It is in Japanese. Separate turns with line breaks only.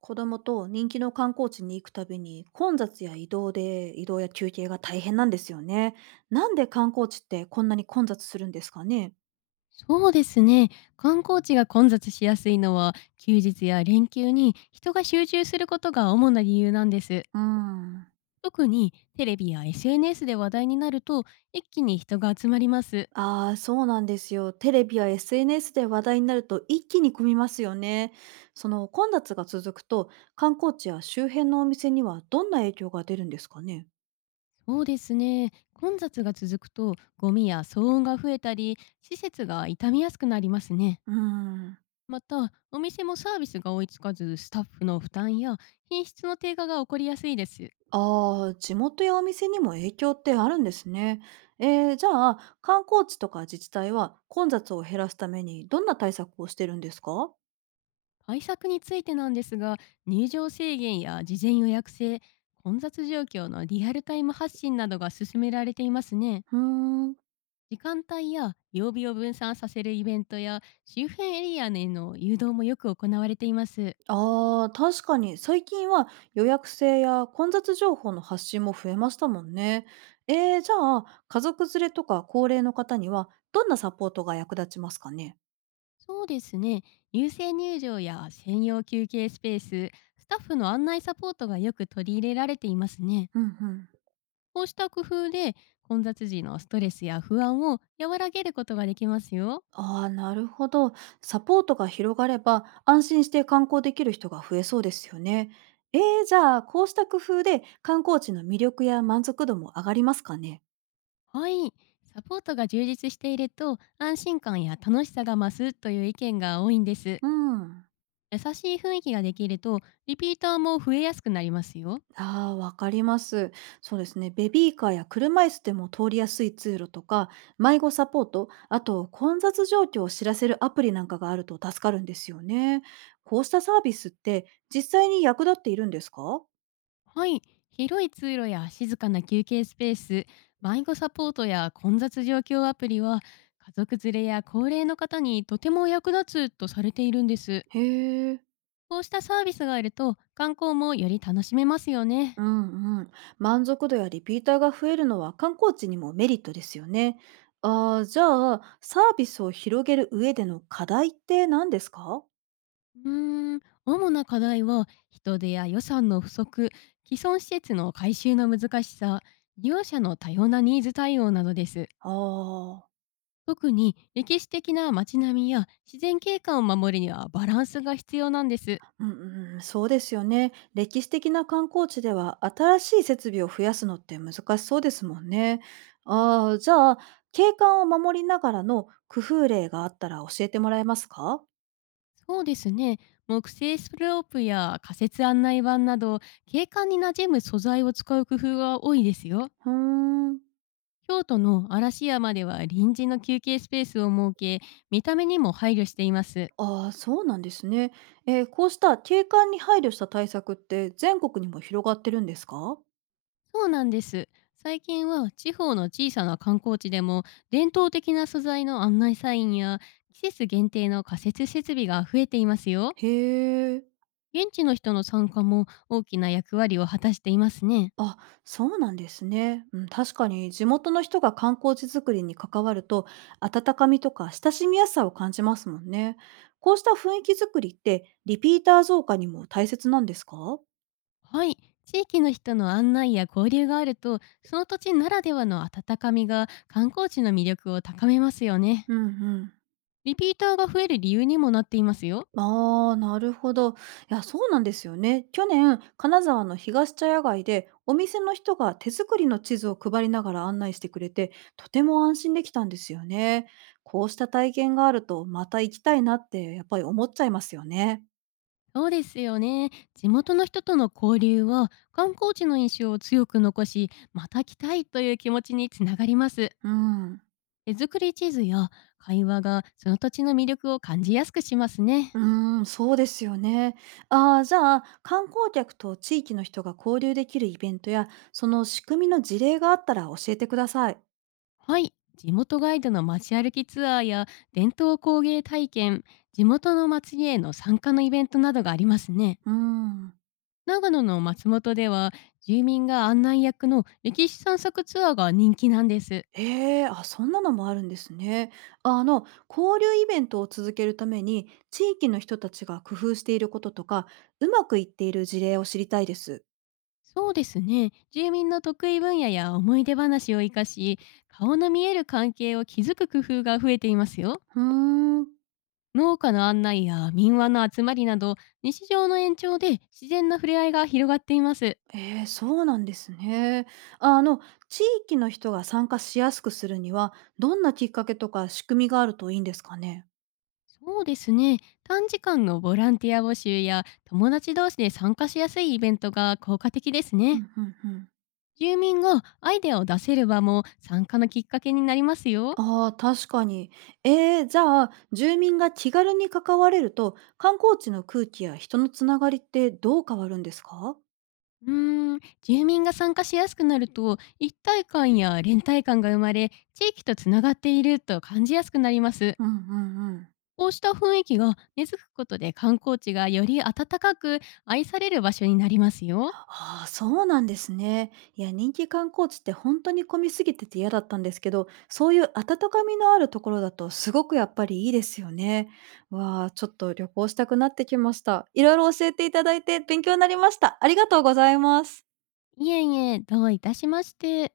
子供と人気の観光地に行くたびに混雑や移動で移動や休憩が大変なんですよね。なんで観光地ってこんなに混雑するんですかね？
そうですね。観光地が混雑しやすいのは、休日や連休に人が集中することが主な理由なんです。
うーん。
特にテレビや SNS で話題になると、一気に人が集まります。
ああ、そうなんですよ。テレビや SNS で話題になると一気に混みますよね。その混雑が続くと観光地や周辺のお店にはどんな影響が出るんですかね？
そうですね。混雑が続くと、ゴミや騒音が増えたり、施設が傷みやすくなりますね。
うーん。
また、お店もサービスが追いつかず、スタッフの負担や品質の低下が起こりやすいです。
ああ、地元やお店にも影響ってあるんですね。じゃあ、観光地とか自治体は混雑を減らすためにどんな対策をしてるんですか？
対策についてなんですが、入場制限や事前予約制、混雑状況のリアルタイム発信などが進められていますね。
うーん。
時間帯や曜日を分散させるイベントや周辺エリアへの誘導もよく行われています。
ああ、確かに最近は予約制や混雑情報の発信も増えましたもんね。じゃあ、家族連れとか高齢の方にはどんなサポートが役立ちますかね？
そうですね。優先入場や専用休憩スペース、スタッフの案内サポートがよく取り入れられていますね。
うんうん。
こうした工夫で混雑時のストレスや不安を和らげることができますよ。
ああ、なるほど。サポートが広がれば、安心して観光できる人が増えそうですよね。じゃあ、こうした工夫で観光地の魅力や満足度も上がりますかね？
はい、サポートが充実していると、安心感や楽しさが増すという意見が多いんです。
うん。
優しい雰囲気ができると、リピーターも増えやすくなりますよ。
ああ、わかります。そうですね。ベビーカーや車椅子でも通りやすい通路とか、迷子サポート、あと混雑状況を知らせるアプリなんかがあると助かるんですよね。こうしたサービスって実際に役立っているんですか？
はい、広い通路や静かな休憩スペース、迷子サポートや混雑状況アプリは、家族連れや高齢の方にとても役立つとされているんです。
へえ。
こうしたサービスがあると、観光もより楽しめますよね。
うんうん。満足度やリピーターが増えるのは観光地にもメリットですよね。ああ、じゃあ、サービスを広げる上での課題って何ですか？
うーん、主な課題は、人手や予算の不足、既存施設の改修の難しさ、利用者の多様なニーズ対応などです。
ああ、
特に歴史的な街並みや自然景観を守るには、バランスが必要なんです。
うんうん、そうですよね。歴史的な観光地では新しい設備を増やすのって難しそうですもんね。ああ、じゃあ、景観を守りながらの工夫例があったら教えてもらえますか？
そうですね。木製スロープや仮設案内板など、景観に馴染む素材を使う工夫が多いですよ。
うーん。
京都の嵐山では臨時の休憩スペースを設け、見た目にも配慮しています。
ああ、そうなんですね。こうした景観に配慮した対策って全国にも広がってるんですか？
そうなんです。最近は地方の小さな観光地でも、伝統的な素材の案内サインや季節限定の仮設設備が増えていますよ。
へえ。
現地の人の参加も大きな役割を果たしていますね。
あ、そうなんですね。うん、確かに地元の人が観光地づくりに関わると、温かみとか親しみやすさを感じますもんね。こうした雰囲気づくりってリピーター増加にも大切なんですか？
はい。地域の人の案内や交流があると、その土地ならではの温かみが観光地の魅力を高めますよね。
うんうん。
リピーターが増える理由にもなっていますよ。
ああ、なるほど。いや、そうなんですよね。去年、金沢の東茶屋街で、お店の人が手作りの地図を配りながら案内してくれて、とても安心できたんですよね。こうした体験があると、また行きたいなって、やっぱり思っちゃいますよね。
そうですよね。地元の人との交流は観光地の印象を強く残し、また来たいという気持ちにつながります。
うん。
手作り地図や会話が、その土地の魅力を感じやすくしますね。
うーん、そうですよね。ああ、じゃあ、観光客と地域の人が交流できるイベントや、その仕組みの事例があったら教えてください。
はい。地元ガイドの街歩きツアーや伝統工芸体験、地元の祭りへの参加のイベントなどがありますね。
うん。
長野の松本では、住民が案内役の歴史散策ツアーが人気なんです。
ええ、あ、そんなのもあるんですね。あの、交流イベントを続けるために、地域の人たちが工夫していることとか、うまくいっている事例を知りたいです。
そうですね。住民の得意分野や思い出話を生かし、顔の見える関係を築く工夫が増えていますよ。
ふーん、
農家の案内や民話の集まりなど、日常の延長で自然な触れ合いが広がっています。
そうなんですね。あの、地域の人が参加しやすくするには、どんなきっかけとか仕組みがあるといいんですかね。
そうですね。短時間のボランティア募集や友達同士で参加しやすいイベントが効果的です
う
ね。
んうんうん。
住民がアイデアを出せる場も、参加のきっかけになりますよ。
ああ、確かに。じゃあ、住民が気軽に関われると、観光地の空気や人のつながりってどう変わるんですか？
住民が参加しやすくなると、一体感や連帯感が生まれ、地域とつながっていると感じやすくなります。
うんうんうん。
こうした雰囲気が根付くことで、観光地がより温かく愛される場所になりますよ。
ああ、そうなんですね。いや、人気観光地って本当に混みすぎてて嫌だったんですけど、そういう温かみのあるところだとすごくやっぱりいいですよね。わあ、ちょっと旅行したくなってきました。いろいろ教えていただいて勉強になりました。ありがとうございます。
いえいえ、どういたしまして。